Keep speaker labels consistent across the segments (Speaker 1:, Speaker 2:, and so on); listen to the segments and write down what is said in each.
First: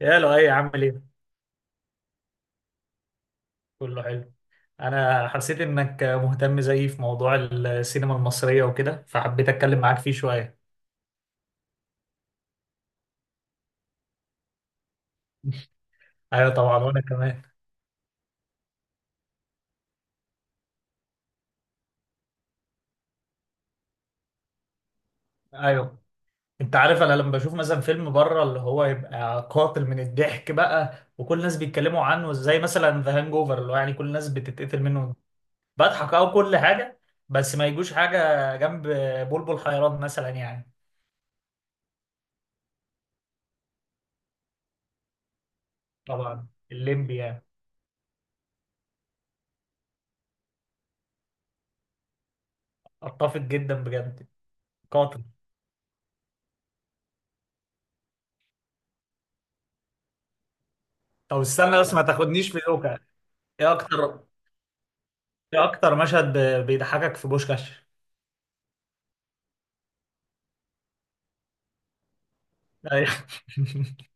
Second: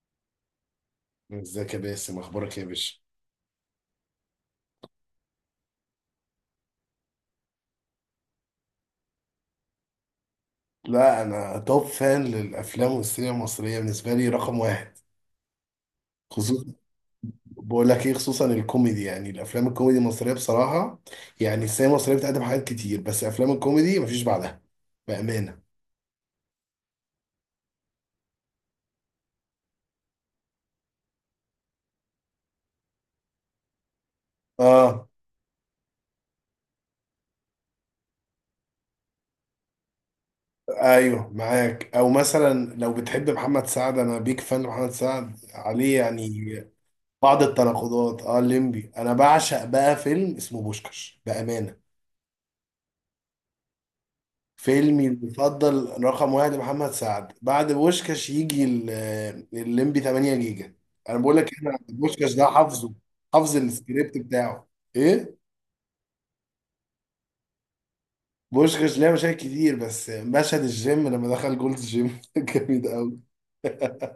Speaker 1: يا لؤي، عامل ايه؟
Speaker 2: ازيك يا باسم، اخبارك إيه يا باشا؟
Speaker 1: كله حلو. انا حسيت انك مهتم زيي في موضوع السينما المصرية وكده، فحبيت اتكلم معاك فيه شوية.
Speaker 2: لا انا توب فان للافلام، والسينما المصريه بالنسبه لي رقم واحد
Speaker 1: ايوه
Speaker 2: خصوصا.
Speaker 1: طبعا، وانا كمان.
Speaker 2: بقول لك ايه، خصوصا الكوميدي، يعني الافلام الكوميدي المصريه بصراحه، يعني السينما المصريه بتقدم حاجات كتير، بس افلام الكوميدي مفيش بعدها بامانه.
Speaker 1: ايوه، انت عارف انا لما بشوف مثلا فيلم بره اللي هو يبقى قاتل من الضحك بقى، وكل الناس بيتكلموا عنه زي مثلا ذا هانج اوفر، اللي هو يعني كل الناس بتتقتل
Speaker 2: اه،
Speaker 1: منه بضحك او كل حاجة. بس ما يجوش حاجة جنب بلبل حيران مثلا يعني.
Speaker 2: ايوه معاك، او مثلا لو بتحب محمد سعد، انا بيك فان محمد سعد عليه
Speaker 1: طبعا
Speaker 2: يعني
Speaker 1: الليمبي
Speaker 2: بعض
Speaker 1: يعني.
Speaker 2: التناقضات. اه الليمبي، انا بعشق بقى فيلم اسمه بوشكش بامانه.
Speaker 1: اتفق جدا بجد.
Speaker 2: فيلمي
Speaker 1: قاتل.
Speaker 2: المفضل رقم واحد محمد سعد، بعد بوشكاش يجي الليمبي 8 جيجا. انا بقول
Speaker 1: طب
Speaker 2: لك إيه، انا
Speaker 1: استنى بس، ما
Speaker 2: بوشكاش ده
Speaker 1: تاخدنيش في
Speaker 2: حافظه،
Speaker 1: دوكا.
Speaker 2: حافظ
Speaker 1: ايه
Speaker 2: السكريبت
Speaker 1: اكتر
Speaker 2: بتاعه. ايه؟
Speaker 1: ايه اكتر مشهد بيضحكك في بوشكاش؟
Speaker 2: بوشكاش ليه مشاهد كتير، بس مشهد الجيم لما دخل جولز جيم جامد
Speaker 1: أيوة.
Speaker 2: قوي.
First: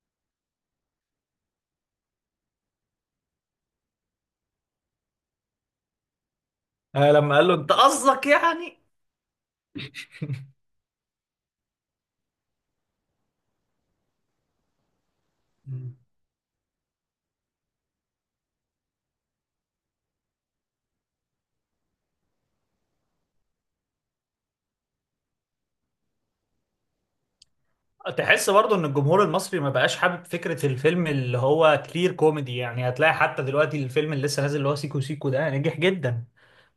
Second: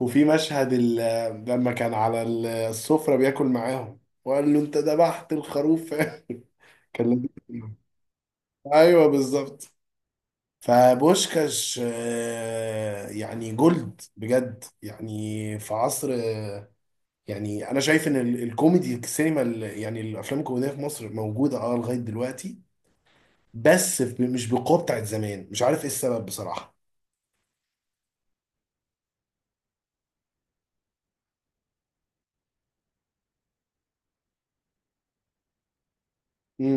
Speaker 2: وفي مشهد لما كان على السفرة بياكل معاهم وقال له انت ذبحت الخروف كان
Speaker 1: لما قال له
Speaker 2: لذيذ.
Speaker 1: انت قصدك يعني.
Speaker 2: ايوه بالظبط. فبوشكاش يعني جولد بجد، يعني في
Speaker 1: مم.
Speaker 2: عصر يعني انا شايف ان الكوميدي السينما يعني الافلام الكوميديه في مصر موجوده اه لغايه دلوقتي، بس مش بالقوه بتاعت زمان، مش عارف ايه السبب بصراحه.
Speaker 1: تحس برضو ان الجمهور المصري ما بقاش حابب فكرة الفيلم اللي هو كلير كوميدي؟ يعني هتلاقي حتى دلوقتي الفيلم اللي لسه نازل اللي هو سيكو سيكو ده نجح جدا.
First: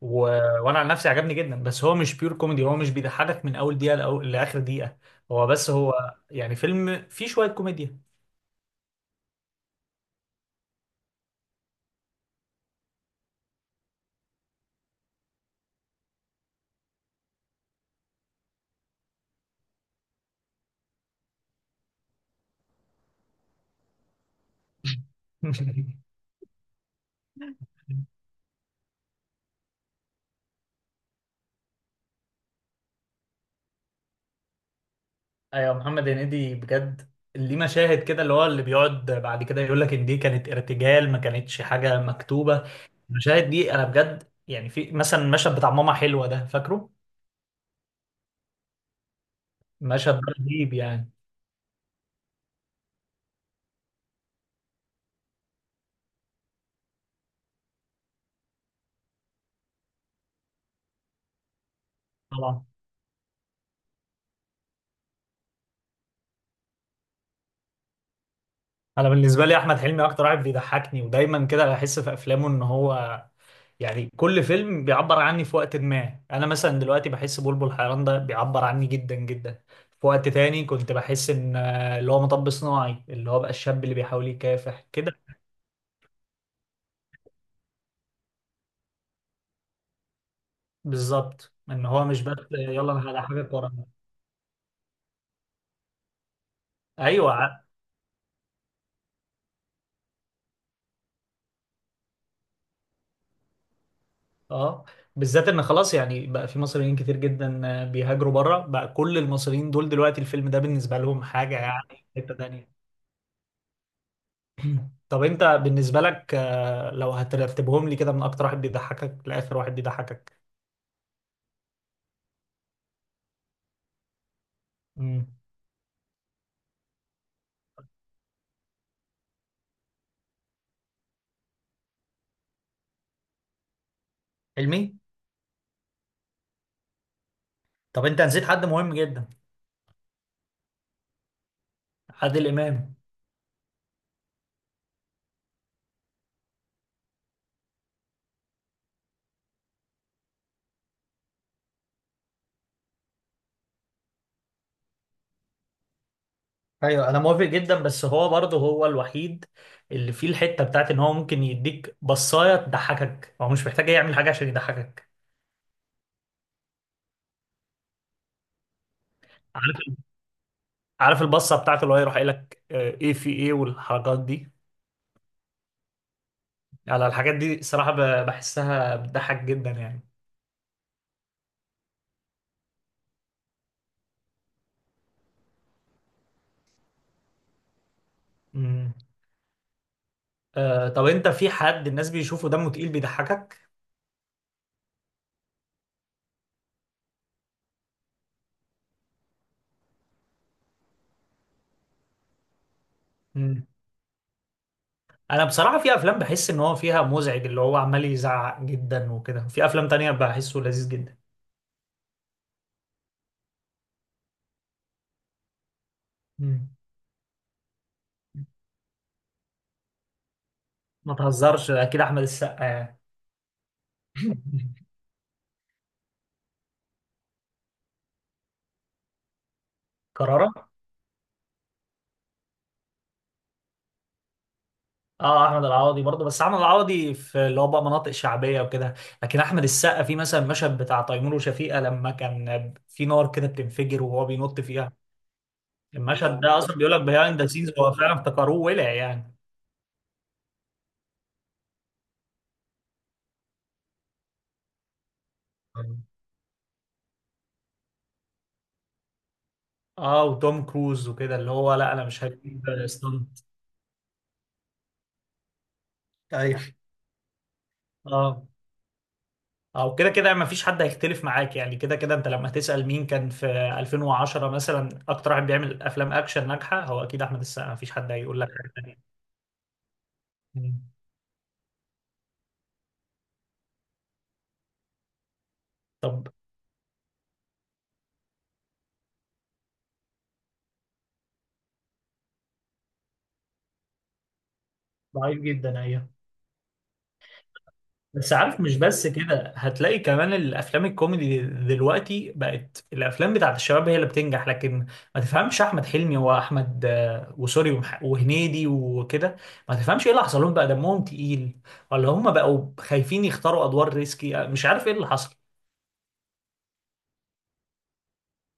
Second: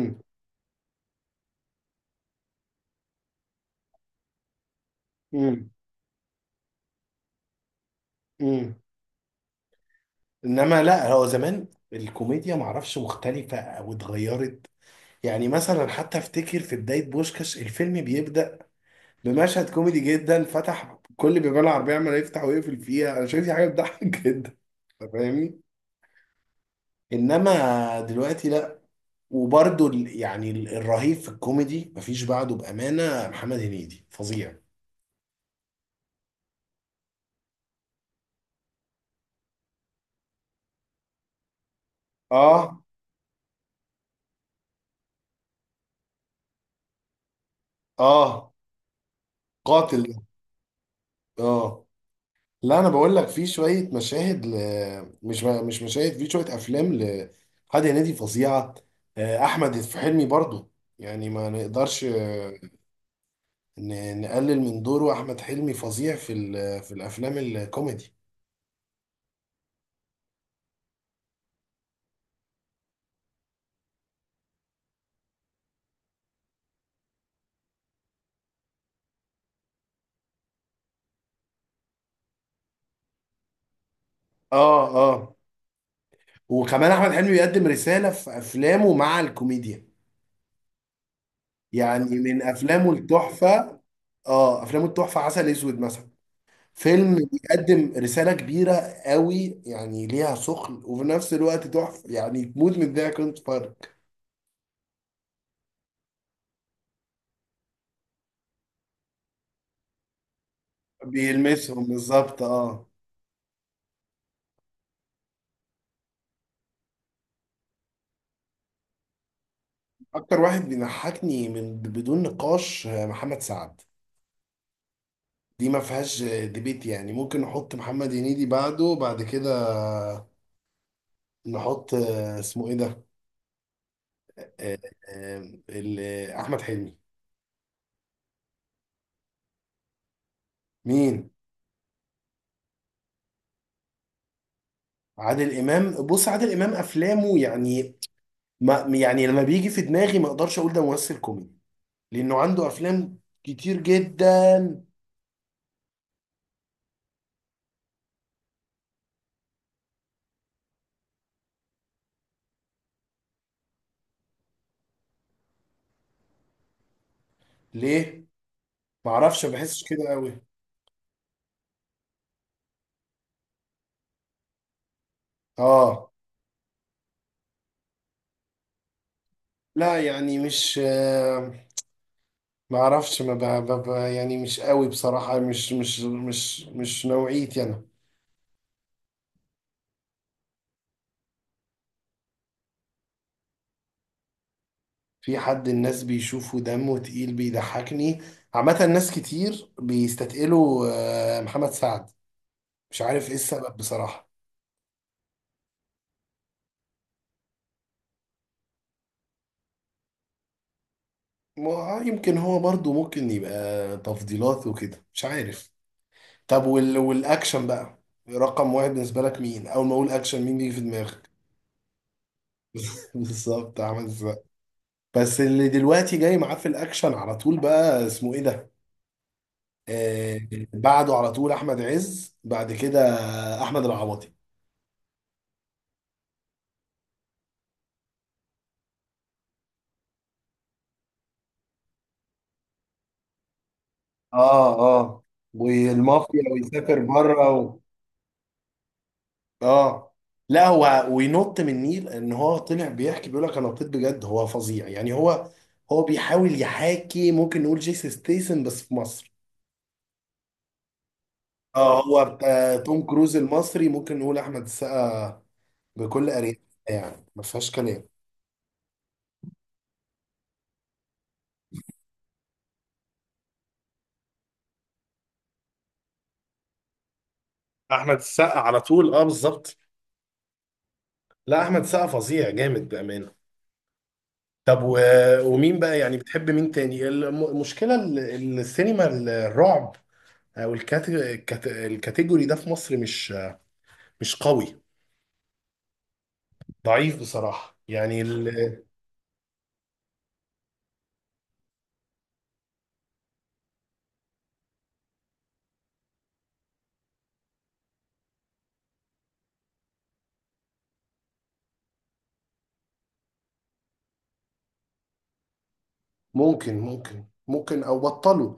Speaker 1: و... وانا عن نفسي عجبني جدا، بس هو مش بيور كوميدي. هو مش بيضحكك من اول دقيقة لاخر دقيقة. هو
Speaker 2: امم
Speaker 1: بس هو يعني فيلم فيه شوية كوميديا.
Speaker 2: امم انما لا، هو زمان الكوميديا معرفش مختلفه او اتغيرت. يعني مثلا، حتى افتكر في بدايه بوشكاش الفيلم بيبدا بمشهد كوميدي جدا، فتح كل بيبان العربية عمال يفتح ويقفل فيها، انا شايف دي حاجة بتضحك جدا. أنت فاهمني. انما دلوقتي لا. وبرده يعني الرهيب في الكوميدي مفيش بعده بأمانة، محمد هنيدي فظيع.
Speaker 1: ايوه، محمد هنيدي بجد. ليه مشاهد كده، اللي هو اللي بيقعد بعد كده يقول لك ان دي كانت ارتجال، ما كانتش حاجه مكتوبه.
Speaker 2: اه
Speaker 1: المشاهد دي انا بجد يعني، في مثلا المشهد بتاع ماما حلوه ده، فاكره؟
Speaker 2: اه، قاتل
Speaker 1: المشهد
Speaker 2: ده.
Speaker 1: ده رهيب يعني.
Speaker 2: اه، لا انا بقول لك في شوية مشاهد ل... مش مشاهد، في شوية افلام لحد هنيدي فظيعة. آه، احمد في حلمي برضو، يعني ما نقدرش
Speaker 1: طبعا.
Speaker 2: نقلل من دوره، احمد حلمي فظيع في في الافلام الكوميدي.
Speaker 1: انا بالنسبه لي احمد حلمي اكتر واحد بيضحكني، ودايما كده بحس في افلامه ان هو يعني كل فيلم بيعبر عني في وقت ما. انا مثلا دلوقتي بحس بلبل حيران ده بيعبر عني جدا جدا. في وقت تاني كنت بحس ان اللي هو مطب صناعي، اللي هو بقى الشاب اللي بيحاول
Speaker 2: اه
Speaker 1: يكافح كده.
Speaker 2: اه، وكمان احمد حلمي بيقدم رسالة في افلامه مع الكوميديا.
Speaker 1: بالظبط، ان
Speaker 2: يعني
Speaker 1: هو مش بس
Speaker 2: من افلامه
Speaker 1: يلا انا هحقق
Speaker 2: التحفة،
Speaker 1: ورا.
Speaker 2: اه افلامه التحفة عسل اسود مثلا، فيلم
Speaker 1: ايوه.
Speaker 2: بيقدم رسالة كبيرة قوي، يعني ليها ثقل وفي نفس الوقت تحفة، يعني تموت من الضحك وانت بتتفرج.
Speaker 1: اه، بالذات ان خلاص يعني بقى في مصريين كتير جدا بيهاجروا بره بقى، كل المصريين دول دلوقتي الفيلم ده بالنسبه لهم حاجه
Speaker 2: بيلمسهم
Speaker 1: يعني في حته
Speaker 2: بالظبط
Speaker 1: تانيه.
Speaker 2: اه.
Speaker 1: طب انت بالنسبه لك، لو هترتبهم لي كده من اكتر واحد بيضحكك لاخر واحد بيضحكك؟
Speaker 2: اكتر واحد بيضحكني من بدون نقاش آه، محمد سعد،
Speaker 1: امم.
Speaker 2: دي ما فيهاش ديبيت. يعني ممكن نحط محمد هنيدي بعده، بعد كده نحط آه، اسمه ايه ده، آه،
Speaker 1: علمي.
Speaker 2: آه، آه، احمد حلمي.
Speaker 1: طب انت نسيت حد مهم جدا.
Speaker 2: مين؟
Speaker 1: عادل امام.
Speaker 2: عادل امام؟ بص، عادل امام افلامه يعني، ما يعني لما بيجي في دماغي ما اقدرش اقول ده ممثل كوميدي، لانه عنده افلام كتير جدا.
Speaker 1: ايوه انا موافق جدا، بس هو برضه هو الوحيد اللي فيه الحته بتاعت ان هو ممكن يديك بصايه تضحكك، هو مش محتاج يعمل حاجه عشان يضحكك.
Speaker 2: ليه؟ ما اعرفش، ما
Speaker 1: عارف
Speaker 2: بحسش كده قوي.
Speaker 1: عارف البصه بتاعته اللي هو يروح قايل لك، ايه في ايه والحركات دي.
Speaker 2: اه،
Speaker 1: على الحاجات دي صراحه بحسها بتضحك جدا
Speaker 2: لا
Speaker 1: يعني.
Speaker 2: يعني مش آه، ما اعرفش، ما ب... ب... ب- يعني مش قوي بصراحة، مش نوعيتي انا.
Speaker 1: امم. طب انت في حد الناس بيشوفوا دمه تقيل بيضحكك؟
Speaker 2: في حد الناس بيشوفه دمه تقيل بيضحكني، عامة ناس كتير بيستثقلوا آه، محمد سعد، مش عارف ايه
Speaker 1: امم.
Speaker 2: السبب بصراحة.
Speaker 1: انا بصراحه في افلام بحس ان هو فيها مزعج، اللي هو عمال يزعق جدا وكده، في افلام تانية بحسه لذيذ جدا.
Speaker 2: يمكن هو برضو ممكن يبقى تفضيلات وكده، مش عارف. طب
Speaker 1: امم.
Speaker 2: والأكشن بقى رقم واحد بالنسبة لك مين؟ أول ما أقول أكشن مين بيجي في
Speaker 1: ما
Speaker 2: دماغك؟
Speaker 1: تهزرش، اكيد احمد السقا يعني.
Speaker 2: بالظبط، عمل السقا. بس اللي دلوقتي جاي معاه في الأكشن على طول بقى اسمه إيه ده؟ آه،
Speaker 1: كرارة.
Speaker 2: بعده على طول أحمد عز، بعد كده أحمد العوضي.
Speaker 1: اه، احمد العوضي برضه، بس احمد العوضي في اللي هو بقى مناطق شعبيه وكده. لكن احمد السقا، في مثلا المشهد بتاع تيمور وشفيقه لما كان في نار كده بتنفجر وهو بينط
Speaker 2: اه
Speaker 1: فيها.
Speaker 2: اه،
Speaker 1: المشهد
Speaker 2: والمافيا
Speaker 1: ده اصلا بيقول
Speaker 2: ويسافر
Speaker 1: لك بيهايند ذا
Speaker 2: بره
Speaker 1: سينز،
Speaker 2: و...
Speaker 1: هو فعلا افتكروه ولع يعني.
Speaker 2: اه، لا هو وينط من النيل، ان هو طلع بيحكي بيقول لك انا نطيت بجد، هو فظيع يعني. هو هو بيحاول يحاكي ممكن نقول جيسي ستيسن بس في مصر.
Speaker 1: اه، وتوم كروز وكده، اللي هو لا
Speaker 2: اه،
Speaker 1: انا
Speaker 2: هو
Speaker 1: مش هجيب
Speaker 2: بتاع توم كروز
Speaker 1: ستانت.
Speaker 2: المصري ممكن نقول احمد السقا بكل
Speaker 1: ايوه.
Speaker 2: اريحيه، يعني ما فيهاش كلام.
Speaker 1: اه، او كده كده ما فيش حد هيختلف معاك يعني. كده كده انت لما تسأل مين كان في 2010 مثلا اكتر واحد بيعمل افلام اكشن ناجحه، هو اكيد احمد السقا، ما فيش حد
Speaker 2: احمد
Speaker 1: هيقول لك
Speaker 2: السقا على
Speaker 1: حاجه.
Speaker 2: طول اه بالظبط.
Speaker 1: مم.
Speaker 2: لا احمد السقا فظيع جامد بامانه. طب و... ومين بقى يعني
Speaker 1: طب.
Speaker 2: بتحب مين تاني؟ المشكله السينما الرعب الكاتيجوري ده في مصر مش مش قوي،
Speaker 1: ضعيف جدا، ايوه.
Speaker 2: ضعيف بصراحة يعني
Speaker 1: بس عارف، مش
Speaker 2: ال...
Speaker 1: بس كده، هتلاقي كمان الافلام الكوميدي دلوقتي بقت الافلام بتاعت الشباب هي اللي بتنجح. لكن ما تفهمش احمد حلمي واحمد وسوري وهنيدي وكده، ما تفهمش ايه اللي حصل لهم بقى. دمهم تقيل ولا هم بقوا خايفين يختاروا ادوار ريسكي؟ مش عارف ايه اللي حصل.
Speaker 2: ممكن او بطلوا،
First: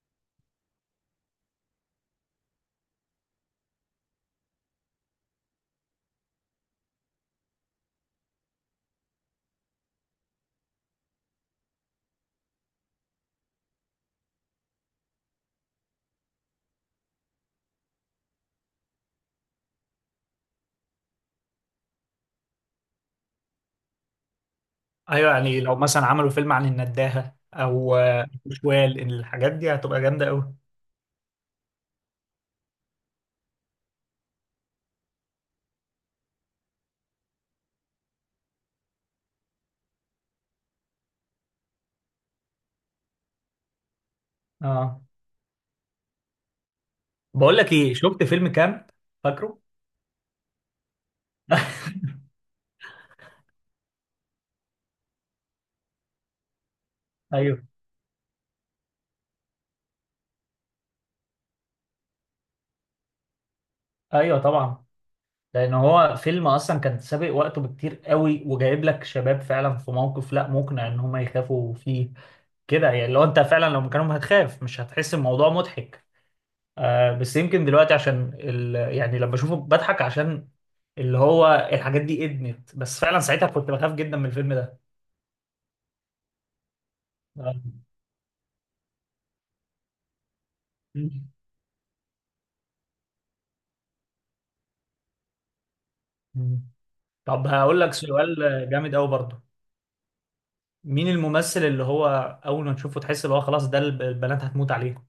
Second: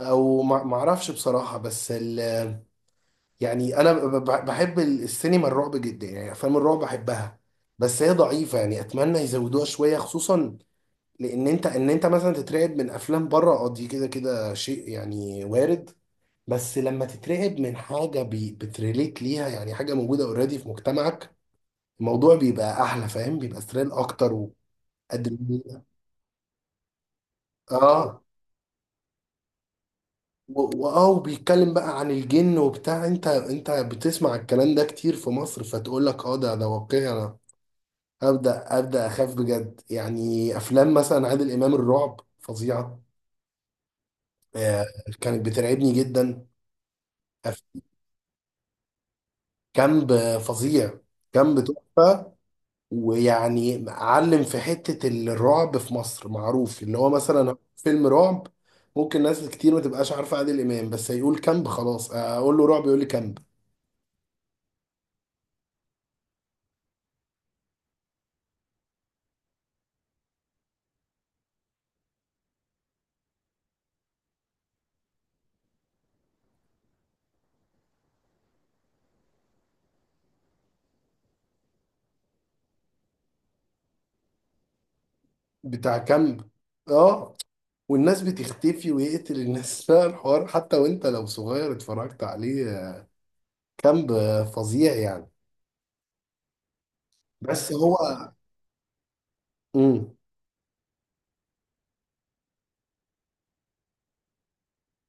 Speaker 2: او ما اعرفش بصراحه، بس ال... يعني انا بحب السينما الرعب جدا، يعني افلام الرعب بحبها، بس هي ضعيفه، يعني اتمنى يزودوها شويه. خصوصا لان انت، ان انت مثلا تترعب من افلام بره اه، دي كده كده شيء يعني وارد، بس لما تترعب من حاجه بتريليت ليها، يعني حاجه موجوده اوريدي في مجتمعك، الموضوع بيبقى احلى، فاهم، بيبقى ثريل اكتر
Speaker 1: ايوه يعني، لو
Speaker 2: وادرينالين.
Speaker 1: مثلا عملوا فيلم عن النداهة او
Speaker 2: اه،
Speaker 1: شوال، الحاجات دي هتبقى جامدة قوي.
Speaker 2: واه، وبيتكلم بقى عن الجن وبتاع، انت بتسمع الكلام ده كتير في مصر، فتقول لك اه ده واقعي، انا ابدا اخاف بجد. يعني افلام مثلا عادل امام الرعب فظيعه، آه،
Speaker 1: اه،
Speaker 2: كانت بترعبني جدا.
Speaker 1: بقول لك
Speaker 2: أف-،
Speaker 1: ايه، شفت فيلم كامب؟ فاكره؟
Speaker 2: كامب فظيع، كامب تحفه. ويعني علم في حتة الرعب في مصر معروف، اللي هو مثلا
Speaker 1: ايوه،
Speaker 2: فيلم رعب، ممكن ناس كتير ما تبقاش عارفة عادل إمام، بس هيقول كامب خلاص، أقول له رعب يقول لي كامب.
Speaker 1: ايوه، طبعا. لان هو فيلم اصلا كان سابق وقته بكتير قوي، وجايب لك شباب فعلا في موقف لا مقنع ان هم يخافوا فيه كده يعني. لو انت فعلا لو مكانهم هتخاف، مش هتحس الموضوع مضحك. آه، بس يمكن دلوقتي عشان يعني لما بشوفه بضحك عشان اللي هو الحاجات دي ادمت. بس فعلا ساعتها كنت بخاف جدا من الفيلم ده.
Speaker 2: بتاع كامب اه،
Speaker 1: آه.
Speaker 2: والناس بتختفي ويقتل الناس لا الحوار حتى وانت لو صغير اتفرجت عليه كامب، فظيع يعني.
Speaker 1: مم. طب
Speaker 2: بس
Speaker 1: هقول لك
Speaker 2: هو
Speaker 1: سؤال جامد قوي برضه.
Speaker 2: مم.
Speaker 1: مين الممثل اللي هو اول ما تشوفه تحس اللي هو خلاص ده البنات هتموت عليه؟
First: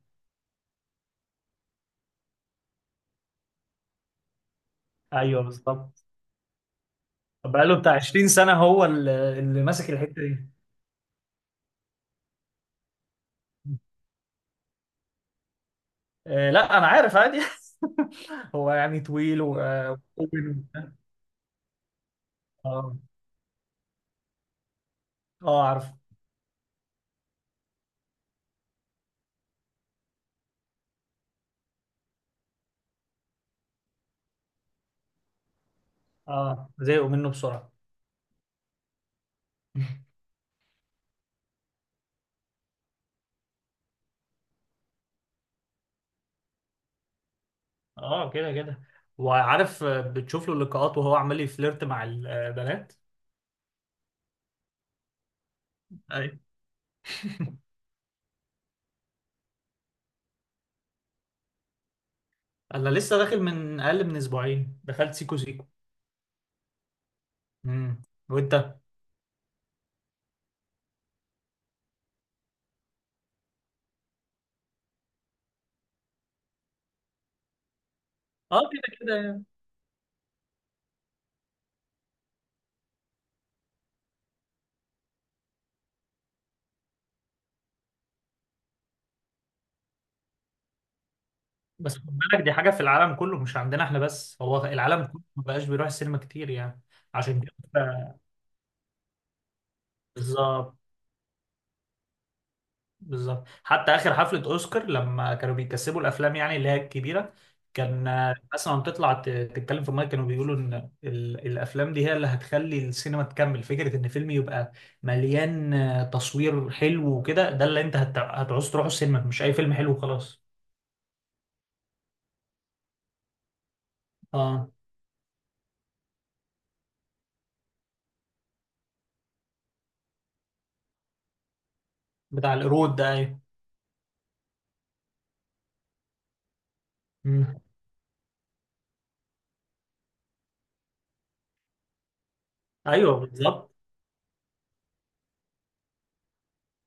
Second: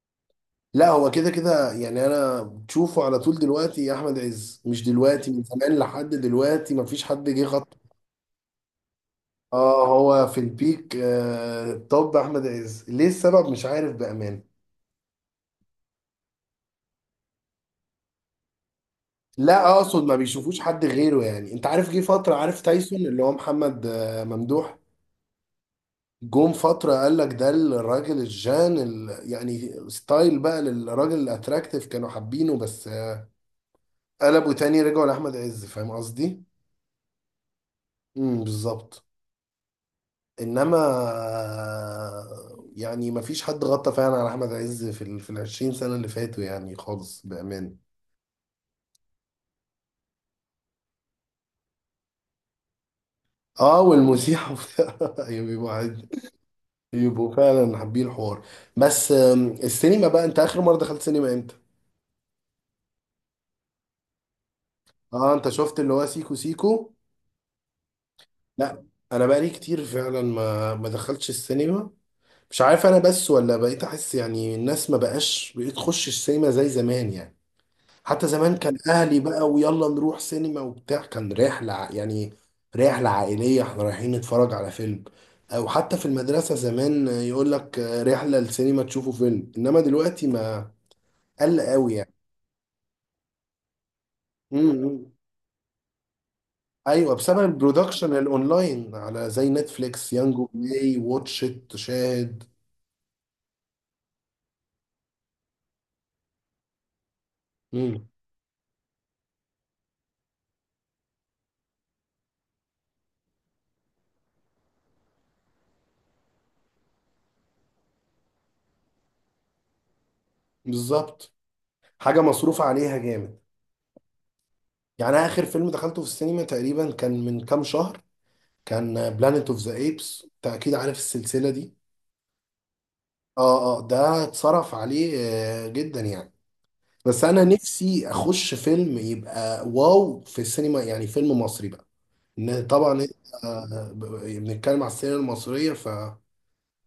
Speaker 2: لا هو كده كده يعني، انا بتشوفه على طول دلوقتي يا احمد عز، مش دلوقتي،
Speaker 1: ايوه
Speaker 2: من زمان
Speaker 1: بالظبط.
Speaker 2: لحد دلوقتي مفيش حد جه
Speaker 1: بقاله
Speaker 2: خط.
Speaker 1: بتاع 20 سنة، هو اللي
Speaker 2: اه،
Speaker 1: ماسك الحتة
Speaker 2: هو في
Speaker 1: دي.
Speaker 2: البيك آه. طب احمد عز ليه؟ السبب مش عارف بامان.
Speaker 1: لا أنا عارف عادي. هو يعني طويل و
Speaker 2: لا
Speaker 1: آه
Speaker 2: اقصد ما
Speaker 1: وطويل
Speaker 2: بيشوفوش حد
Speaker 1: وبتاع.
Speaker 2: غيره يعني. انت عارف جه فتره عارف
Speaker 1: اه،
Speaker 2: تايسون، اللي هو محمد آه ممدوح،
Speaker 1: اه، عارف.
Speaker 2: جم فتره قال لك ده الراجل الجان ال... يعني ستايل بقى للراجل الاتراكتيف، كانوا حابينه، بس آه قلبوا تاني رجعوا لاحمد عز، فاهم قصدي.
Speaker 1: اه، زهقوا منه بسرعة.
Speaker 2: بالظبط. انما آه، يعني ما فيش حد غطى فعلا على احمد عز في ال في 20 سنه اللي فاتوا، يعني خالص بامان.
Speaker 1: اه، كده كده. وعارف، بتشوف له اللقاءات وهو عمال يفليرت مع البنات.
Speaker 2: اه والمسيح وبتاع. ايوه بيبقوا عادي.
Speaker 1: ايوه.
Speaker 2: يبقوا فعلا حابين الحوار. بس آم، السينما بقى، انت اخر مره دخلت سينما امتى؟
Speaker 1: انا لسه داخل، من اقل من اسبوعين دخلت
Speaker 2: اه،
Speaker 1: سيكو
Speaker 2: انت
Speaker 1: سيكو.
Speaker 2: شفت اللي هو سيكو سيكو؟
Speaker 1: امم. وانت؟
Speaker 2: لا. انا بقالي كتير فعلا ما ما دخلتش السينما، مش عارف انا، بس ولا بقيت احس يعني الناس ما بقاش بقيت تخش السينما زي زمان يعني. حتى زمان
Speaker 1: اه،
Speaker 2: كان
Speaker 1: كده كده
Speaker 2: اهلي
Speaker 1: يعني.
Speaker 2: بقى، ويلا نروح سينما وبتاع، كان رحلة يعني رحلة عائلية، احنا رايحين نتفرج على فيلم، او حتى في المدرسة زمان يقول لك رحلة السينما تشوفوا فيلم، انما دلوقتي ما قل
Speaker 1: بس
Speaker 2: قوي
Speaker 1: خد
Speaker 2: يعني.
Speaker 1: بالك، دي حاجه في العالم كله مش عندنا احنا بس، هو العالم
Speaker 2: امم.
Speaker 1: كله ما بقاش بيروح السينما كتير يعني.
Speaker 2: ايوه بسبب
Speaker 1: عشان كده.
Speaker 2: البرودكشن الاونلاين على زي نتفليكس يانجو
Speaker 1: بالظبط.
Speaker 2: بلاي واتش ات شاهد.
Speaker 1: بالظبط، حتى اخر حفله اوسكار لما كانوا بيكسبوا الافلام يعني اللي هي الكبيره،
Speaker 2: امم
Speaker 1: كان الناس لما بتطلع تتكلم في المايك كانوا بيقولوا ان الافلام دي هي اللي هتخلي السينما تكمل. فكره ان فيلم يبقى مليان تصوير حلو وكده، ده اللي انت هتعوز تروحوا السينما، مش اي فيلم حلو وخلاص.
Speaker 2: بالظبط. حاجة مصروف عليها جامد.
Speaker 1: اه،
Speaker 2: يعني اخر فيلم دخلته في السينما تقريبا كان من كام شهر، كان بلانيت اوف ذا ايبس، انت اكيد عارف السلسله دي.
Speaker 1: بتاع القرود ده، ايوه.
Speaker 2: اه اه، ده اتصرف عليه آه جدا يعني، بس انا
Speaker 1: مم.
Speaker 2: نفسي اخش فيلم يبقى واو في السينما، يعني فيلم مصري بقى. ان طبعا
Speaker 1: ايوه بالظبط.
Speaker 2: آه، بنتكلم على السينما المصريه ف...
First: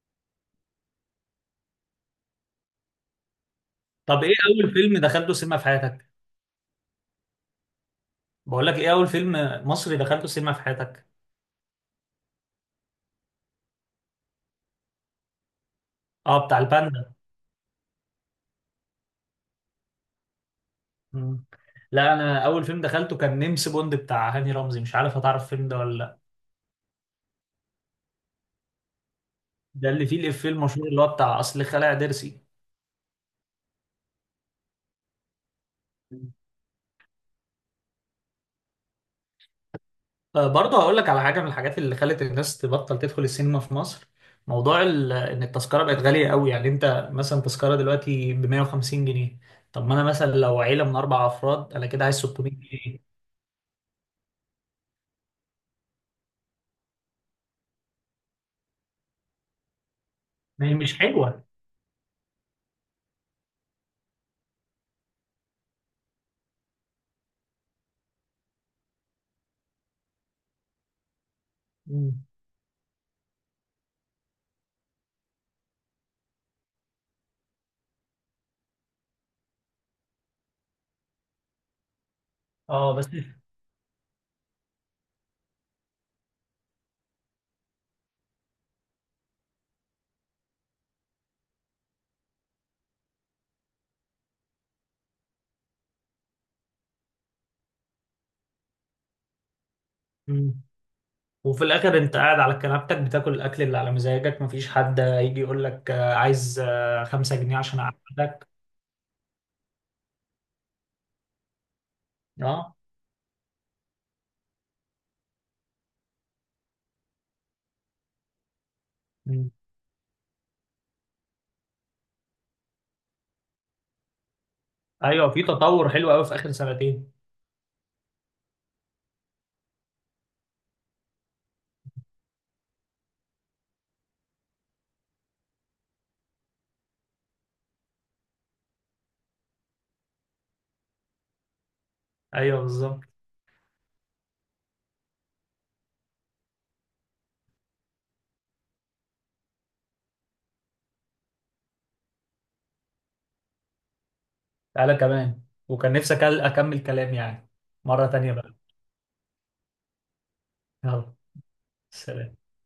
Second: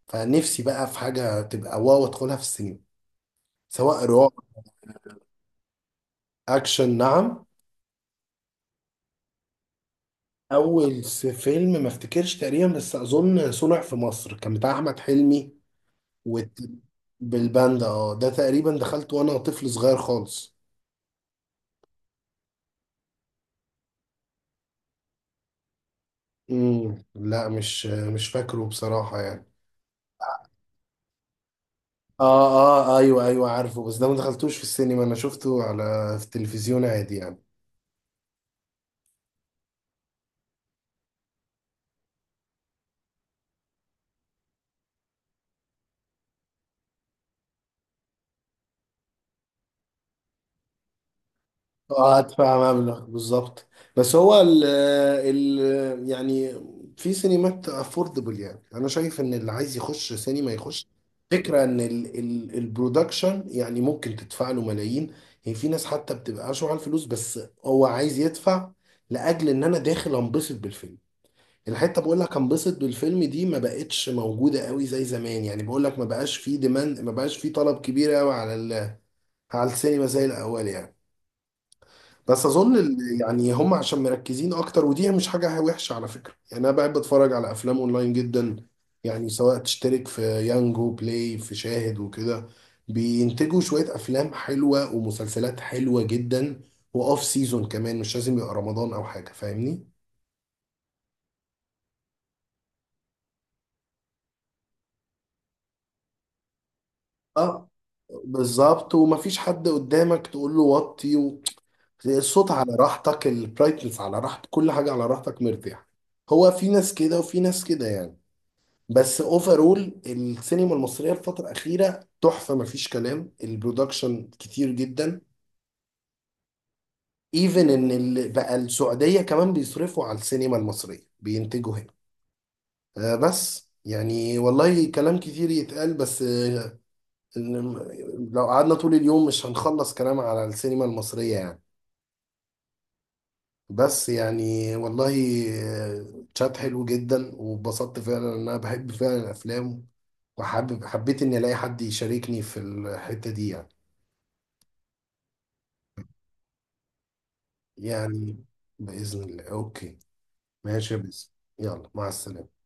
Speaker 2: فنفسي بقى في حاجه تبقى واو ادخلها في السينما، سواء
Speaker 1: طب
Speaker 2: رعب
Speaker 1: ايه اول فيلم دخلته سينما في حياتك؟
Speaker 2: اكشن. نعم؟
Speaker 1: بقول لك ايه، اول فيلم مصري دخلته سينما في
Speaker 2: اول
Speaker 1: حياتك؟
Speaker 2: فيلم ما افتكرش تقريبا، بس اظن صنع في مصر كان بتاع احمد حلمي،
Speaker 1: اه، بتاع
Speaker 2: وت...
Speaker 1: الباندا.
Speaker 2: بالباندا، اه ده تقريبا دخلت وانا طفل صغير خالص.
Speaker 1: مم. لا، انا اول فيلم دخلته كان نمس بوند بتاع هاني رمزي، مش عارف هتعرف الفيلم ده ولا لا.
Speaker 2: امم، لا مش مش فاكره بصراحة يعني.
Speaker 1: ده اللي فيه الافيه المشهور اللي هو بتاع اصل خلع ضرسي.
Speaker 2: اه اه ايوه ايوه عارفه، بس ده ما دخلتوش في السينما، انا شفته على في
Speaker 1: مم.
Speaker 2: التلفزيون عادي يعني.
Speaker 1: برضه هقول لك على حاجه من الحاجات اللي خلت الناس تبطل تدخل السينما في مصر: موضوع ان التذكره بقت غاليه قوي. يعني انت مثلا تذكره دلوقتي ب 150 جنيه، طب ما انا مثلا لو عيله من اربع افراد انا كده عايز
Speaker 2: اه
Speaker 1: 600
Speaker 2: هدفع مبلغ
Speaker 1: جنيه
Speaker 2: بالظبط. بس هو ال ال يعني في سينمات افوردبل، يعني انا شايف ان اللي عايز يخش سينما
Speaker 1: ما هي
Speaker 2: يخش.
Speaker 1: مش حلوه.
Speaker 2: فكرة ان ال ال البرودكشن يعني ممكن تدفع له ملايين، هي في ناس حتى بتبقى اشوع على الفلوس بس، هو عايز يدفع لاجل ان انا داخل انبسط بالفيلم. الحته بقول
Speaker 1: مم.
Speaker 2: لك انبسط بالفيلم دي ما بقتش موجوده قوي زي زمان يعني، بقول لك ما بقاش في ديماند، ما بقاش في طلب كبير قوي على على السينما زي الاول يعني. بس اظن
Speaker 1: اه بس.
Speaker 2: ال- يعني هم عشان مركزين اكتر، ودي مش حاجه وحشه على فكره، يعني انا بحب اتفرج على افلام اونلاين جدا، يعني سواء تشترك في يانجو بلاي في شاهد وكده، بينتجوا شويه افلام حلوه ومسلسلات حلوه جدا، واوف سيزون كمان، مش لازم يبقى رمضان او حاجه، فاهمني.
Speaker 1: مم. وفي الاخر انت قاعد على كنبتك بتاكل الاكل اللي على مزاجك، مفيش حد يجي يقول لك عايز 5 جنيه
Speaker 2: اه
Speaker 1: عشان اقعدك.
Speaker 2: بالظبط، ومفيش حد قدامك تقول له وطي و... الصوت على
Speaker 1: اه.
Speaker 2: راحتك، البرايتنس على راحتك، كل حاجه على راحتك مرتاح. هو في ناس كده وفي ناس كده يعني. بس
Speaker 1: مم.
Speaker 2: اوفرول السينما المصريه الفتره الاخيره تحفه، مفيش كلام، البرودكشن كتير جدا.
Speaker 1: ايوه في تطور حلو قوي في اخر سنتين.
Speaker 2: ايفن ان ال- بقى السعوديه كمان بيصرفوا على السينما المصريه، بينتجوا هنا. آه، بس يعني والله كلام كتير يتقال، بس آه إن- لو قعدنا طول اليوم مش هنخلص كلام على السينما المصريه يعني.
Speaker 1: ايوه بالظبط.
Speaker 2: بس يعني والله آه، تشات حلو جدا، واتبسطت فعلا ان انا بحب فعلا الافلام، وحابب حبيت اني الاقي حد يشاركني في الحته دي يعني.
Speaker 1: تعالى كمان، وكان نفسي اكمل كلام يعني، مرة تانية
Speaker 2: يعني
Speaker 1: بقى.
Speaker 2: بإذن الله، أوكي، ماشي يا
Speaker 1: يلا.
Speaker 2: باسم، يلا مع
Speaker 1: سلام.
Speaker 2: السلامة.